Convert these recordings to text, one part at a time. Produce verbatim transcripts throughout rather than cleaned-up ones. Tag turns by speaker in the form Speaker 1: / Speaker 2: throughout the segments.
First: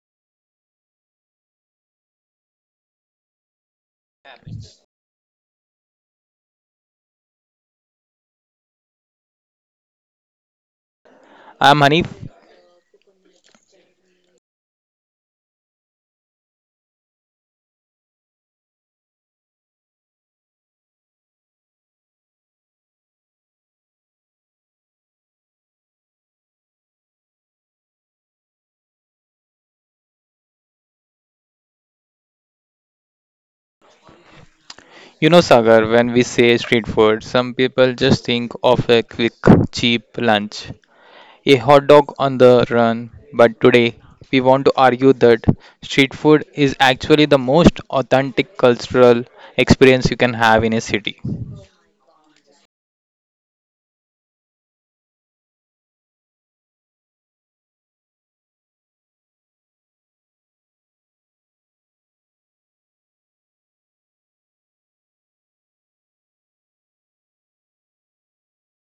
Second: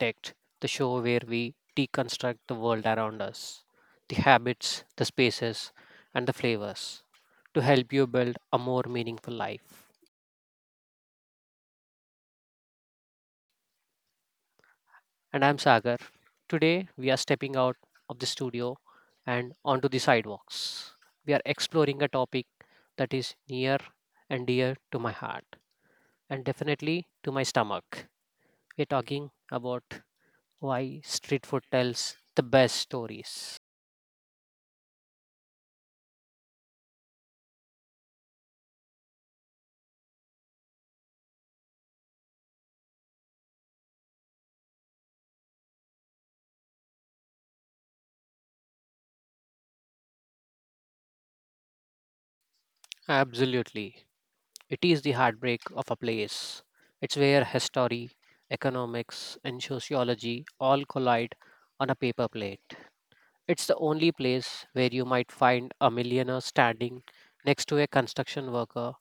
Speaker 1: Architect, the show where we deconstruct the world around us, the habits, the spaces, and the flavors to help you build a more meaningful life.
Speaker 2: I'm Hanif.
Speaker 1: And I'm Sagar. Today, we are stepping out of the studio and onto the sidewalks. We are exploring a topic that is near and dear to my heart and definitely to my stomach. We're talking about why street food tells the best stories.
Speaker 2: You know, Sagar, when we say street food, some people just think of a quick, cheap lunch, a hot dog on the run. But today, we want to argue that street food is actually the most authentic cultural experience you can have in a city.
Speaker 1: Absolutely. It is the heartbreak of a place. It's where history, economics, and sociology all collide on a paper plate. It's the only place where you might find a millionaire standing next to a construction worker,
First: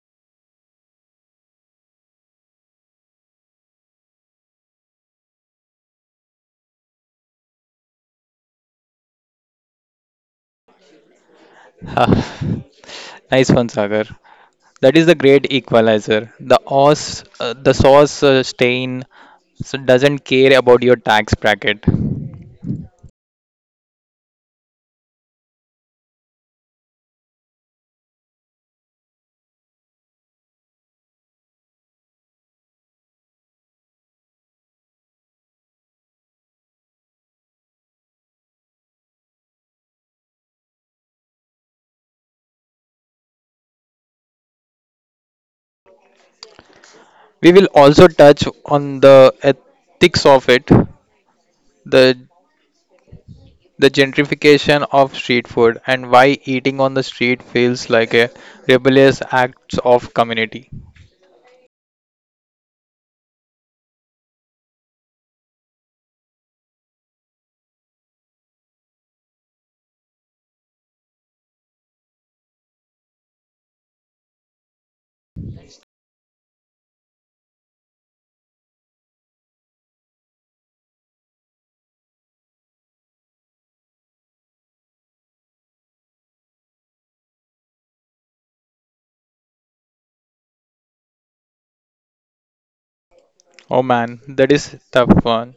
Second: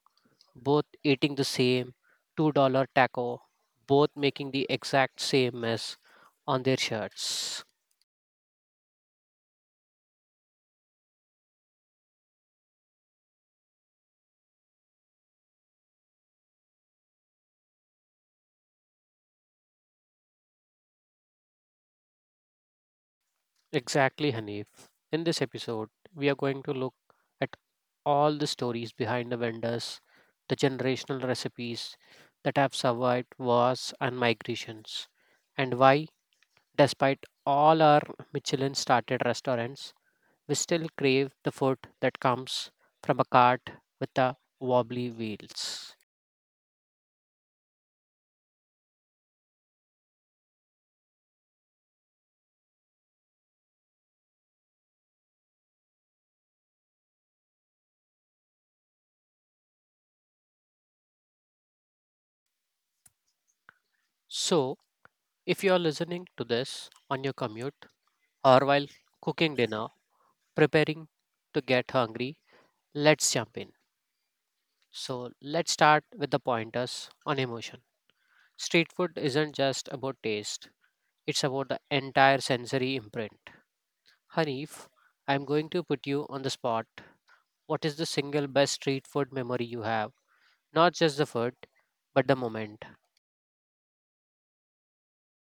Speaker 1: both eating the same two dollars taco, both making the exact same mess on their shirts.
Speaker 2: Ah, nice one, Sagar. That is the great equalizer. The os, uh, the sauce uh, stain so doesn't care about your tax bracket.
Speaker 1: Exactly, Hanif. In this episode, we are going to look at all the stories behind the vendors, the generational recipes that have survived wars and migrations, and why, despite all our Michelin started restaurants, we still crave the food that comes from a cart with the wobbly wheels.
Speaker 2: We will also touch on the ethics of it the the gentrification of street food and why eating on the street feels like a rebellious act of community.
Speaker 1: So, if you are listening to this on your commute or while cooking dinner, preparing to get hungry, let's jump in. So, let's start with the pointers on emotion. Street food isn't just about taste, it's about the entire sensory imprint. Hanif, I'm going to put you on the spot. What is the single best street food memory you have? Not just the food, but the moment.
Speaker 2: Oh man, that is tough one.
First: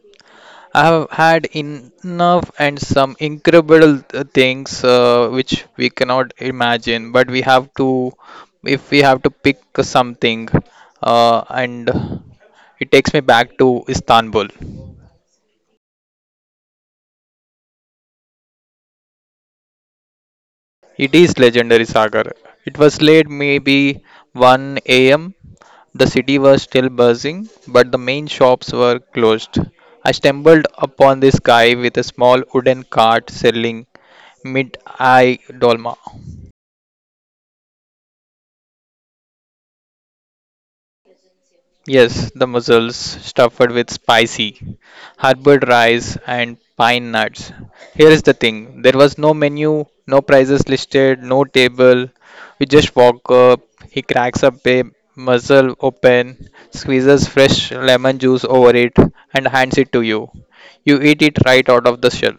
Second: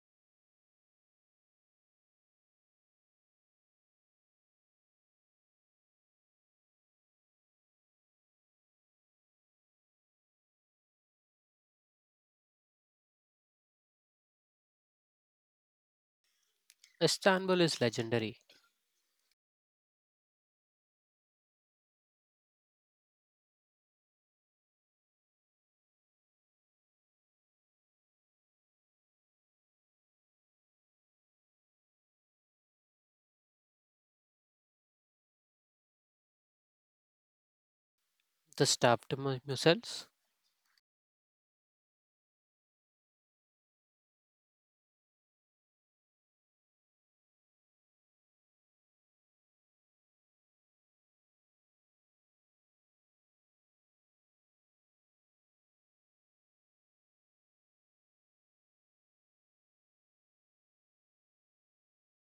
Speaker 2: I have had enough and some incredible th- things uh, which we cannot imagine, but we have to, if we have to pick something, uh, and it takes me back to Istanbul.
Speaker 1: Istanbul is legendary.
Speaker 2: It is legendary, Sagar. It was late, maybe one a m. The city was still buzzing, but the main shops were closed. I stumbled upon this guy with a small wooden cart selling mid-eye dolma.
Speaker 1: The stuffed mu- mussels,
Speaker 2: Yes, the mussels stuffed with spicy hard-boiled rice and pine nuts. Here is the thing. There was no menu, no prices listed, no table. We just walk up. He cracks up a ba- mussel open, squeezes fresh lemon juice over it, and hands it to you. You eat it right out of the shell.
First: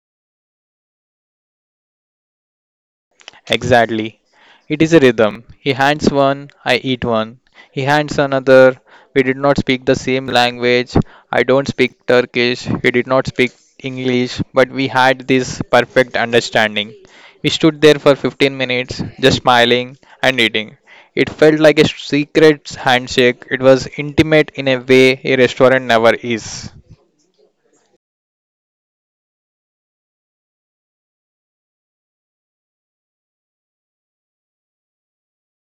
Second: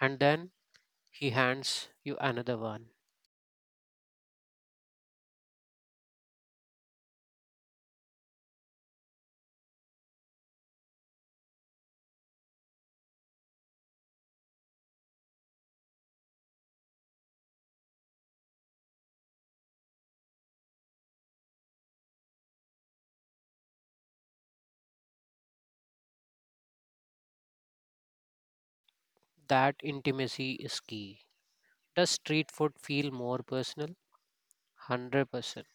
Speaker 1: and then he hands you another one.
Speaker 2: Exactly. It is a rhythm. He hands one, I eat one. He hands another. We did not speak the same language. I don't speak Turkish. He did not speak English, but we had this perfect understanding. We stood there for fifteen minutes, just smiling and eating. It felt like a secret handshake. It was intimate in a way a restaurant never is.
Speaker 1: That intimacy is key. Does street food feel more personal? one hundred percent.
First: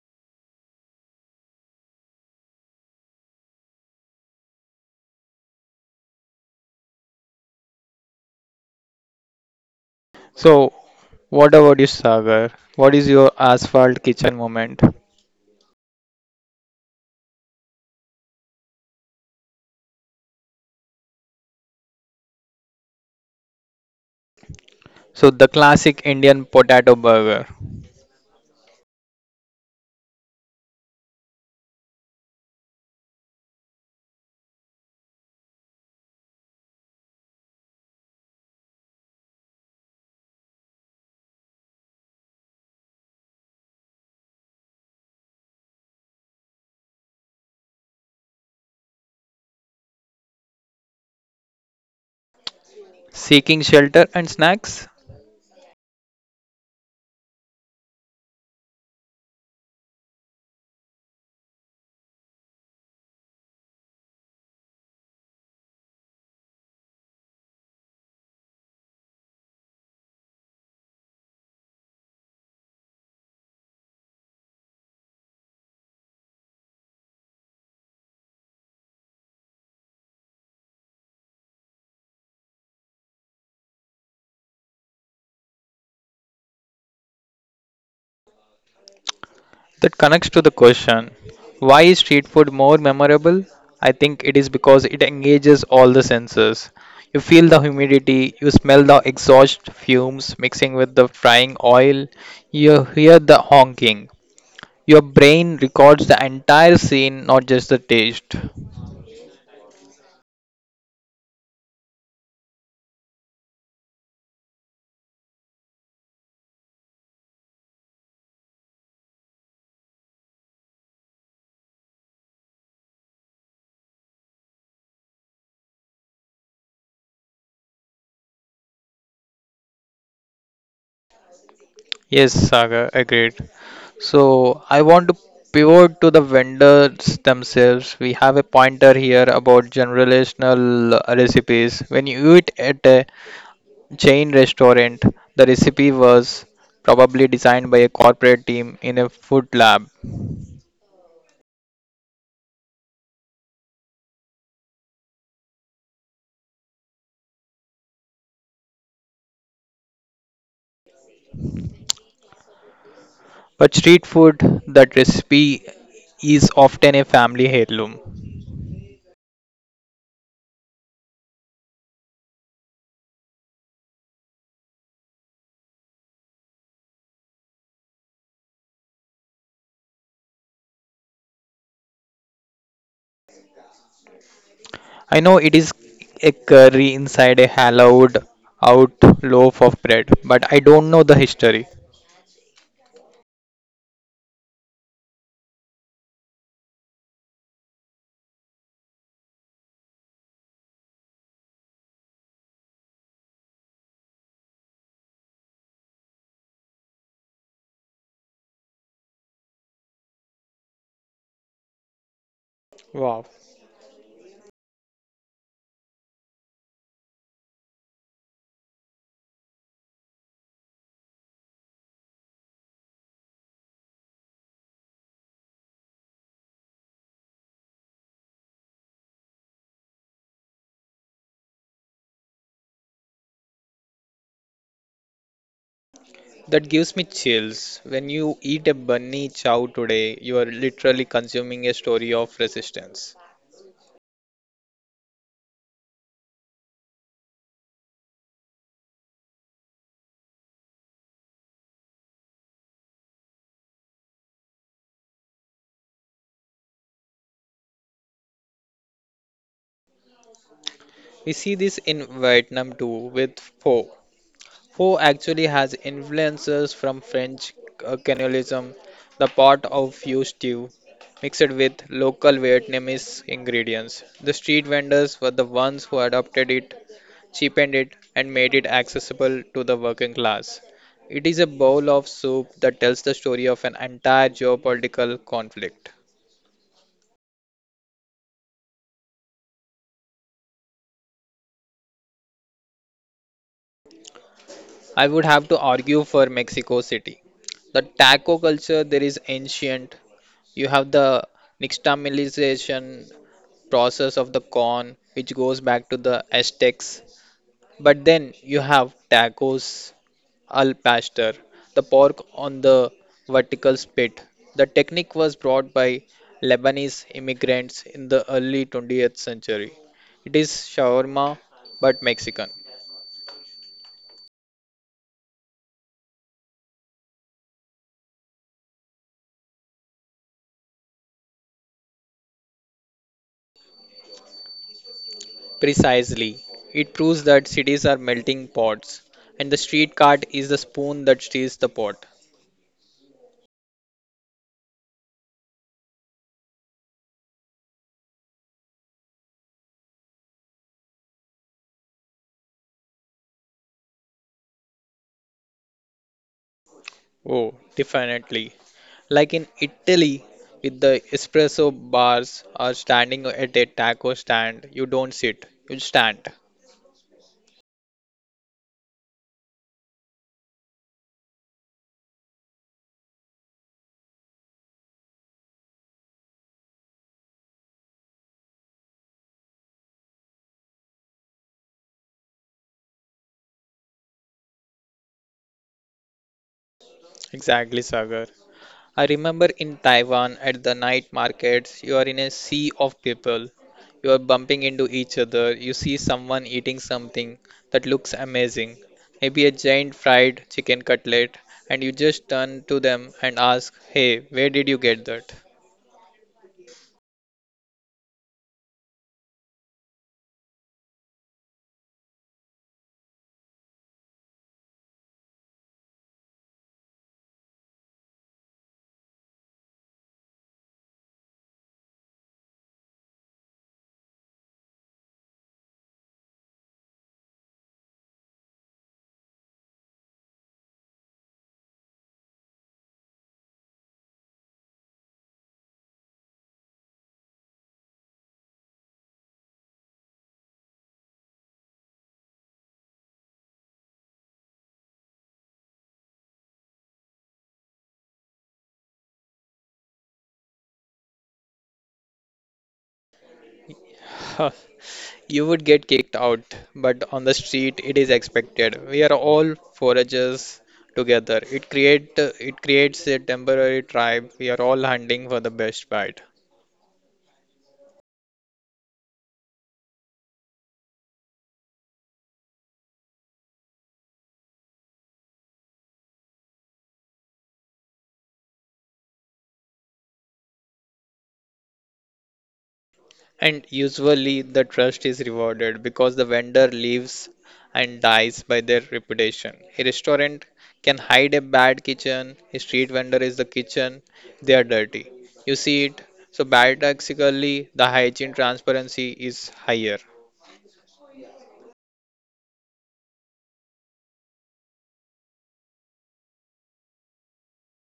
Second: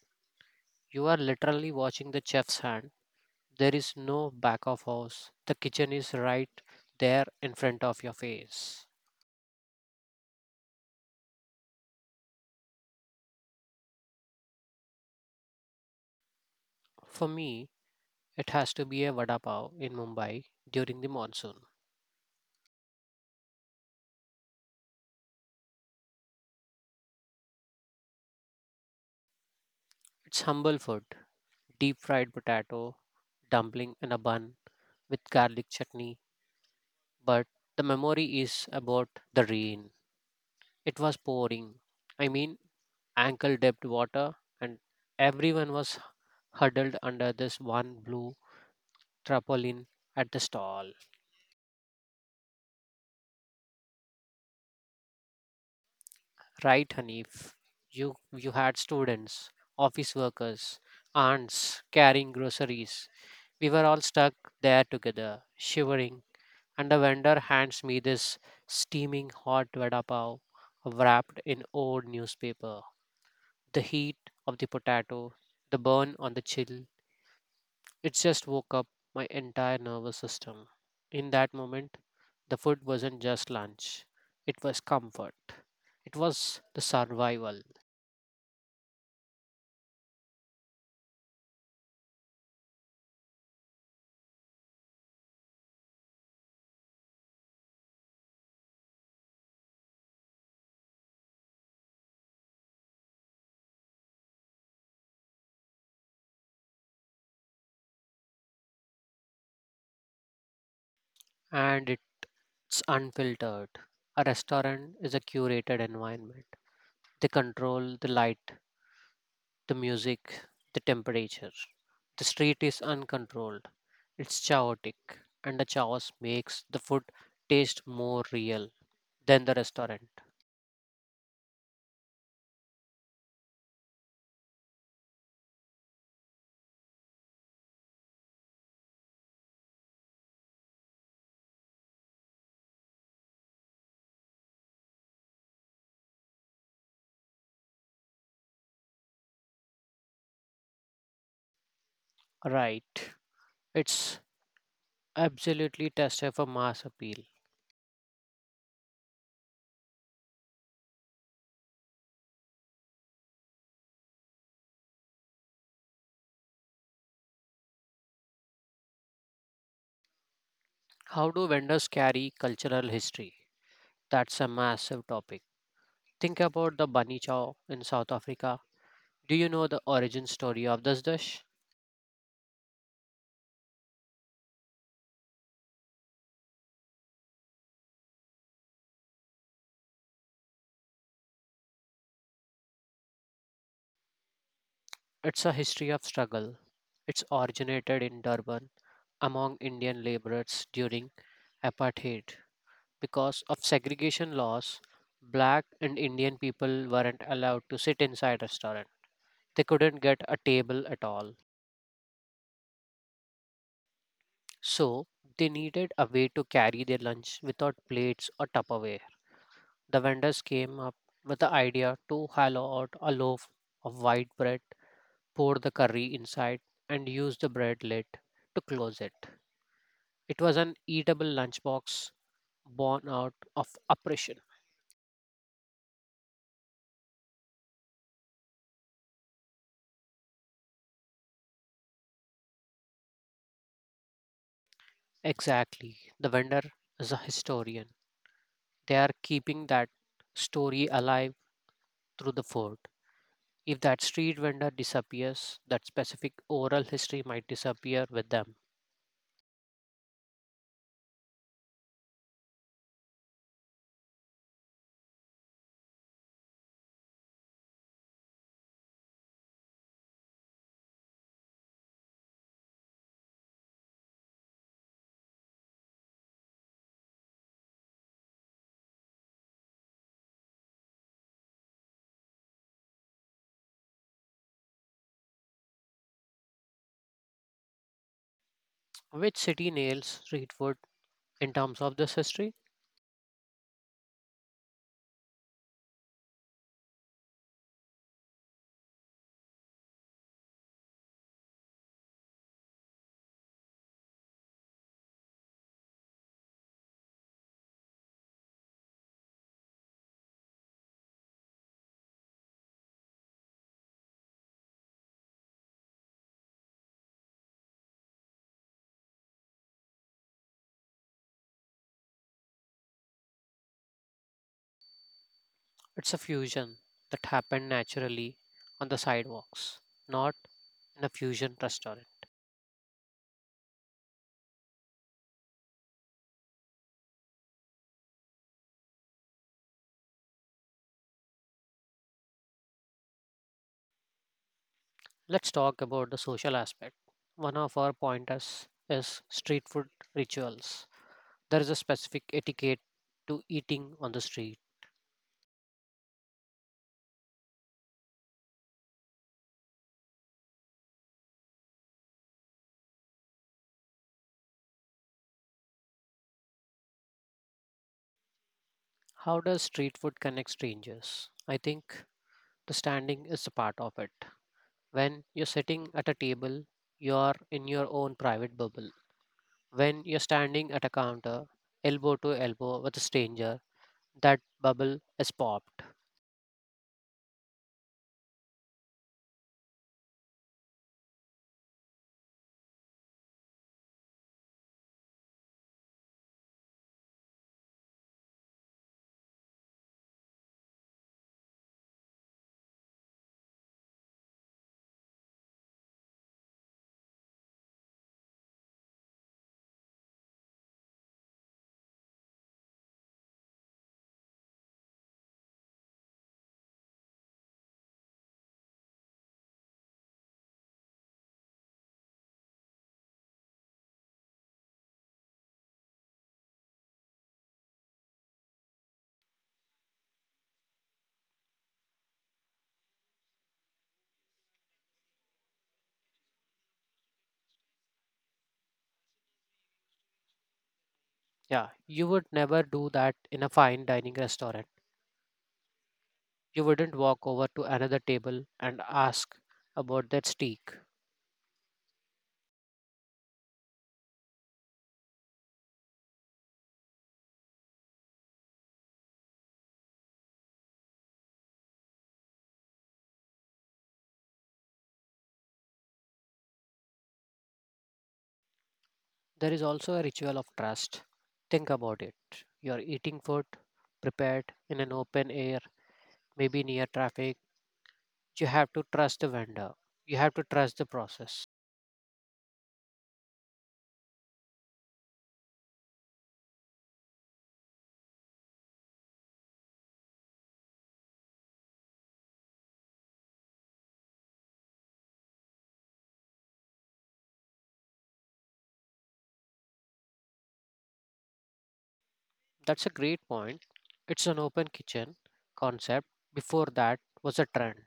Speaker 1: You are literally watching the chef's hand. There is no back of house. The kitchen is right there in front of your face.
Speaker 2: So, what about you, Sagar? What is your asphalt kitchen moment?
Speaker 1: For me, it has to be a vada pav in Mumbai during the monsoon.
Speaker 2: So, the classic Indian potato burger,
Speaker 1: It's humble food, deep fried potato, dumpling in a bun with garlic chutney, but the memory is about the rain. It was pouring. I mean, ankle depth water, and everyone was huddled under this one blue Tarpaulin at the stall.
Speaker 2: seeking shelter and snacks?
Speaker 1: Right, Hanif? You, you had students, office workers, aunts carrying groceries. We were all stuck there together, shivering, and the vendor hands me this steaming hot vada pav wrapped in old newspaper. The heat of the potato, the burn on the chill, it just woke up my entire nervous system. In that moment, the food wasn't just lunch, it was comfort. It was the survival,
Speaker 2: That connects to the question why is street food more memorable? I think it is because it engages all the senses. You feel the humidity, you smell the exhaust fumes mixing with the frying oil, you hear the honking. Your brain records the entire scene, not just the taste.
Speaker 1: and it's unfiltered. A restaurant is a curated environment. They control the light, the music, the temperature. The street is uncontrolled. It's chaotic, and the chaos makes the food taste more real than the restaurant.
Speaker 2: Yes, Saga, agreed. So I want to pivot to the vendors themselves. We have a pointer here about generational recipes. When you eat at a chain restaurant, the recipe was probably designed by a corporate team in a food lab.
Speaker 1: Right. It's absolutely tested for mass appeal.
Speaker 2: But street food, that recipe is often a family heirloom.
Speaker 1: How do vendors carry cultural history? That's a massive topic. Think about the bunny chow in South Africa. Do you know the origin story of this dish?
Speaker 2: I know it is a curry inside a hollowed out loaf of bread, but I don't know the history.
Speaker 1: It's a history of struggle. It's originated in Durban among Indian laborers during apartheid. Because of segregation laws, black and Indian people weren't allowed to sit inside restaurant. They couldn't get a table at all.
Speaker 2: Wow.
Speaker 1: So they needed a way to carry their lunch without plates or Tupperware. The vendors came up with the idea to hollow out a loaf of white bread, pour the curry inside, and use the bread lid to close it. It was an eatable lunchbox born out of oppression.
Speaker 2: That gives me chills. When you eat a bunny chow today, you are literally consuming a story of resistance.
Speaker 1: Exactly. The vendor is a historian. They are keeping that story alive through the food. If that street vendor disappears, that specific oral history might disappear with them.
Speaker 2: We see this in Vietnam too with pho. Pho actually has influences from French uh, cannibalism, the pot of you stew, mixed with local Vietnamese ingredients. The street vendors were the ones who adopted it cheapened it, and made it accessible to the working class. It is a bowl of soup that tells the story of an entire geopolitical conflict.
Speaker 1: Which city nails Streetwood in terms of this history?
Speaker 2: I would have to argue for Mexico City. The taco culture there is ancient. You have the nixtamalization process of the corn, which goes back to the Aztecs. But then you have tacos al pastor, the pork on the vertical spit. The technique was brought by Lebanese immigrants in the early twentieth century. It is shawarma but Mexican.
Speaker 1: It's a fusion that happened naturally on the sidewalks, not in a fusion restaurant.
Speaker 2: Precisely. It proves that cities are melting pots and the street cart is the spoon that stirs the pot.
Speaker 1: Let's talk about the social aspect. One of our pointers is street food rituals. There is a specific etiquette to eating on the street.
Speaker 2: Oh, definitely. Like in Italy, with the espresso bars or standing at a taco stand, you don't sit, you stand.
Speaker 1: How does street food connect strangers? I think the standing is a part of it. When you're sitting at a table, you are in your own private bubble. When you're standing at a counter, elbow to elbow with a stranger, that bubble is popped.
Speaker 2: Exactly, Sagar. I remember in Taiwan at the night markets, you are in a sea of people. You are bumping into each other. You see someone eating something that looks amazing, maybe a giant fried chicken cutlet, and you just turn to them and ask, "Hey, where did you get that?"
Speaker 1: Yeah, you would never do that in a fine dining restaurant. You wouldn't walk over to another table and ask about that steak.
Speaker 2: Huh, You would get kicked out, but on the street it is expected. We are all foragers together. It create it creates a temporary tribe. We are all hunting for the best bite.
Speaker 1: There is also a ritual of trust. Think about it. You're eating food prepared in an open air, maybe near traffic. You have to trust the vendor. You have to trust the process.
Speaker 2: And usually the trust is rewarded because the vendor leaves and dies by their reputation. A restaurant can hide a bad kitchen. A street vendor is the kitchen. They are dirty. You see it. So paradoxically, the hygiene transparency is higher.
Speaker 1: That's a great point. It's an open kitchen concept. Before that was a trend.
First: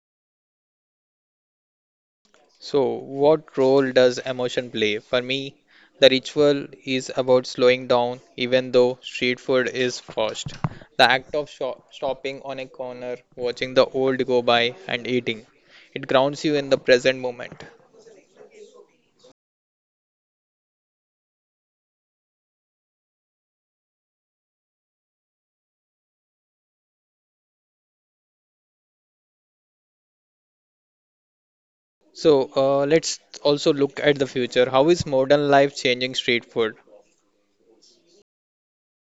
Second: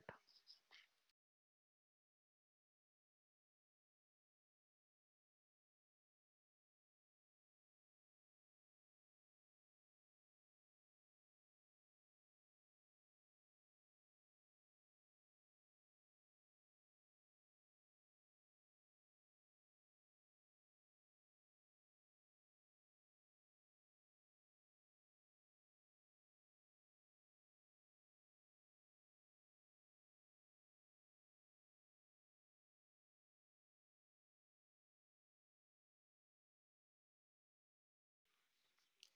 Speaker 2: So, what role does emotion play? For me, the ritual is about slowing down, even though street food is fast. The act of shop- stopping on a corner, watching the old go by, and eating. It grounds you in the present moment. So, uh, let's also look at the future. How is modern life changing street food?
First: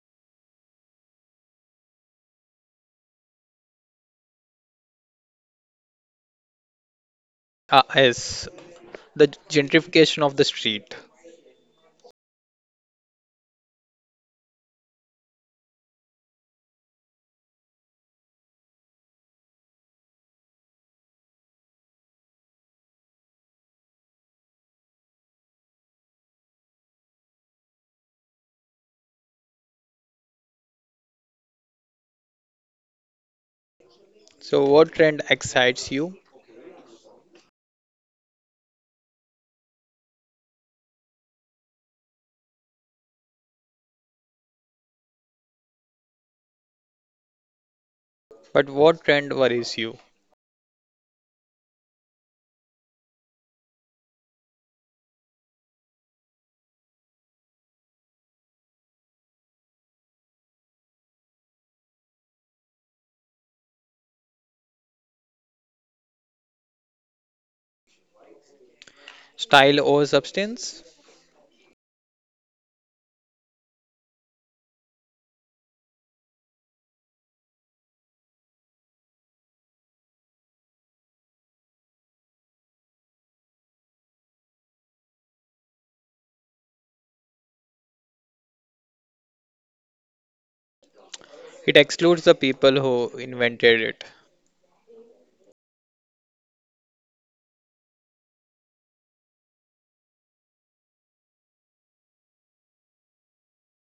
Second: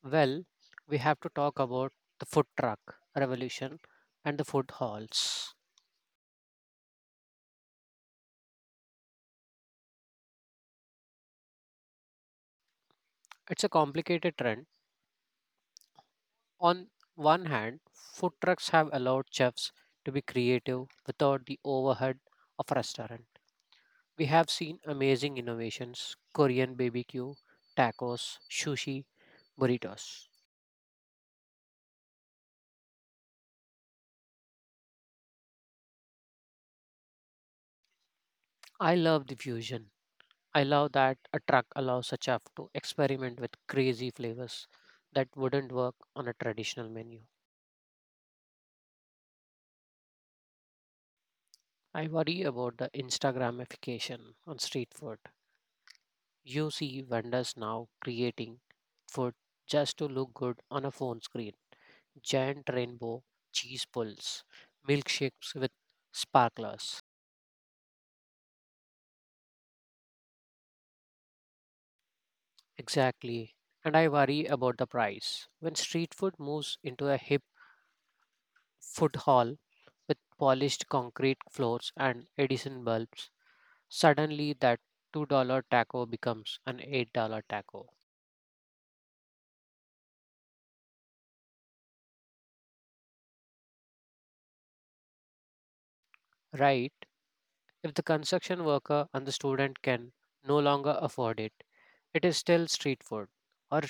Speaker 1: Well, we have to talk about the food truck revolution and the food halls.
Speaker 2: Ah, yes, the gentrification of the street.
Speaker 1: It's a complicated trend. On one hand, food trucks have allowed chefs to be creative without the overhead of a restaurant. We have seen amazing innovations Korean B B Q, tacos, sushi, burritos.
Speaker 2: So, what trend excites you,
Speaker 1: I love the fusion. I love that a truck allows a chef to experiment with crazy flavors that wouldn't work on a traditional menu.
Speaker 2: but what trend worries you?
Speaker 1: I worry about the Instagramification on street food. You see vendors now creating food just to look good on a phone screen. Giant rainbow cheese pulls, milkshakes with sparklers.
Speaker 2: Style over substance?
Speaker 1: Exactly. And I worry about the price. When street food moves into a hip food hall with polished concrete floors and Edison bulbs, suddenly that two dollar taco becomes an eight dollar taco.
Speaker 2: It excludes the people who invented it.
Speaker 1: Right? If the construction worker and the student can no longer afford it, it is still street food. Or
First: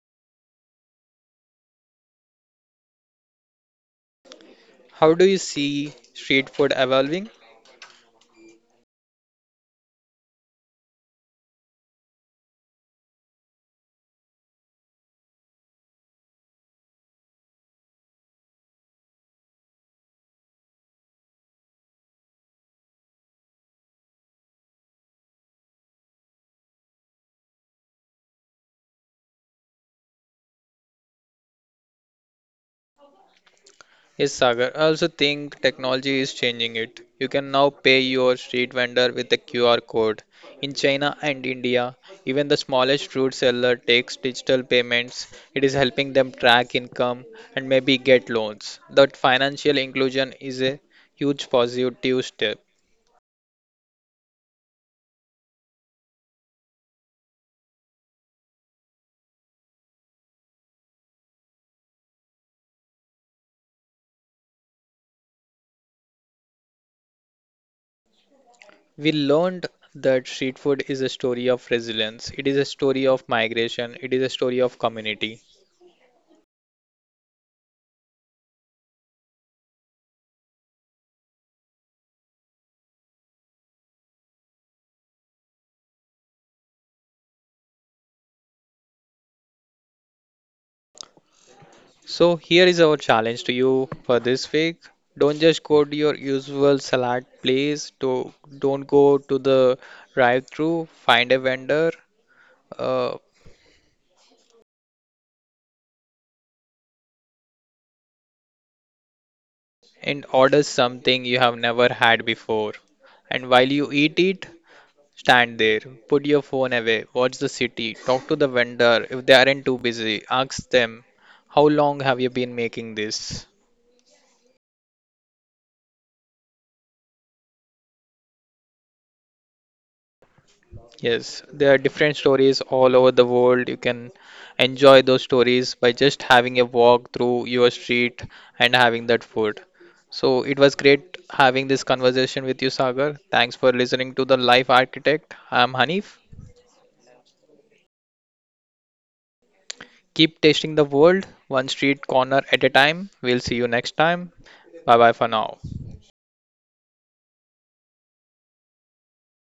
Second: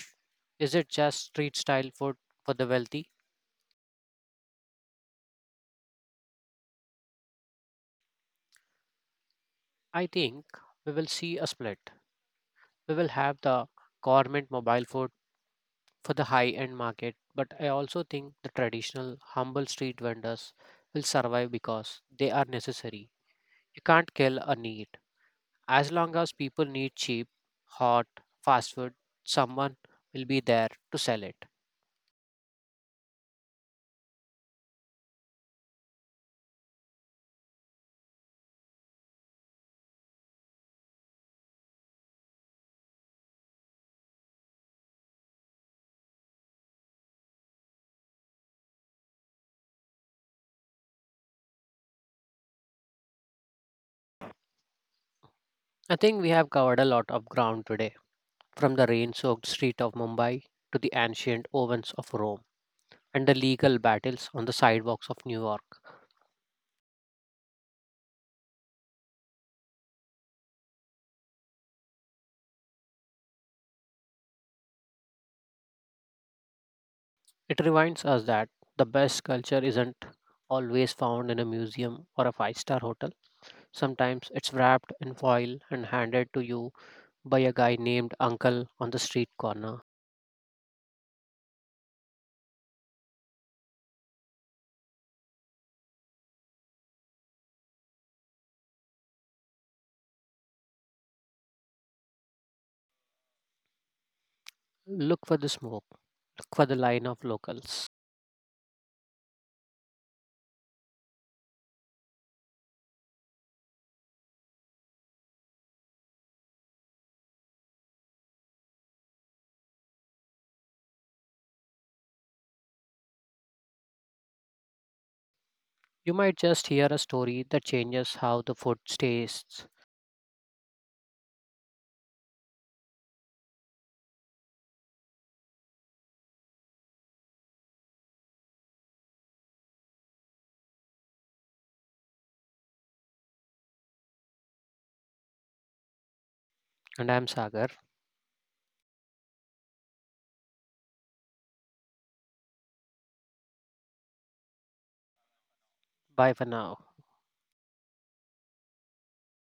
Speaker 1: is it just street style food for the wealthy?
Speaker 2: How do you see street food evolving?
Speaker 1: I think we will see a split. We will have the government mobile food for the high end market, but I also think the traditional, humble street vendors will survive because they are necessary. You can't kill a need. As long as people need cheap, hot, fast food, someone will be there to sell it.
Speaker 2: Yes, Sagar. I also think technology is changing it. You can now pay your street vendor with a Q R code. In China and India, even the smallest fruit seller takes digital payments. It is helping them track income and maybe get loans. That financial inclusion is a huge positive step.
Speaker 1: I think we have covered a lot of ground today, from the rain soaked street of Mumbai to the ancient ovens of Rome and the legal battles on the sidewalks of New York.
Speaker 2: We learned that street food is a story of resilience, it is a story of migration, it is a story of community.
Speaker 1: It reminds us that the best culture isn't always found in a museum or a five star hotel. Sometimes it's wrapped in foil and handed to you by a guy named Uncle on the street corner.
Speaker 2: So, here is our challenge to you for this week. Don't just go to your usual salad place, do, don't go to the drive through, find a vendor uh,
Speaker 1: Look for the smoke, look for the line of locals.
Speaker 2: and order something you have never had before. And while you eat it, stand there, put your phone away, watch the city, talk to the vendor if they aren't too busy. Ask them, how long have you been making this?
Speaker 1: You might just hear a story that changes how the food tastes.
Speaker 2: Yes, there are different stories all over the world. You can enjoy those stories by just having a walk through your street and having that food. So it was great having this conversation with you, Sagar. Thanks for listening to The Life Architect. I'm Hanif.
Speaker 1: And I'm Sagar.
Speaker 2: Keep tasting the world, one street corner at a time. We'll see you next time. Bye bye for now.
Speaker 1: Bye for now.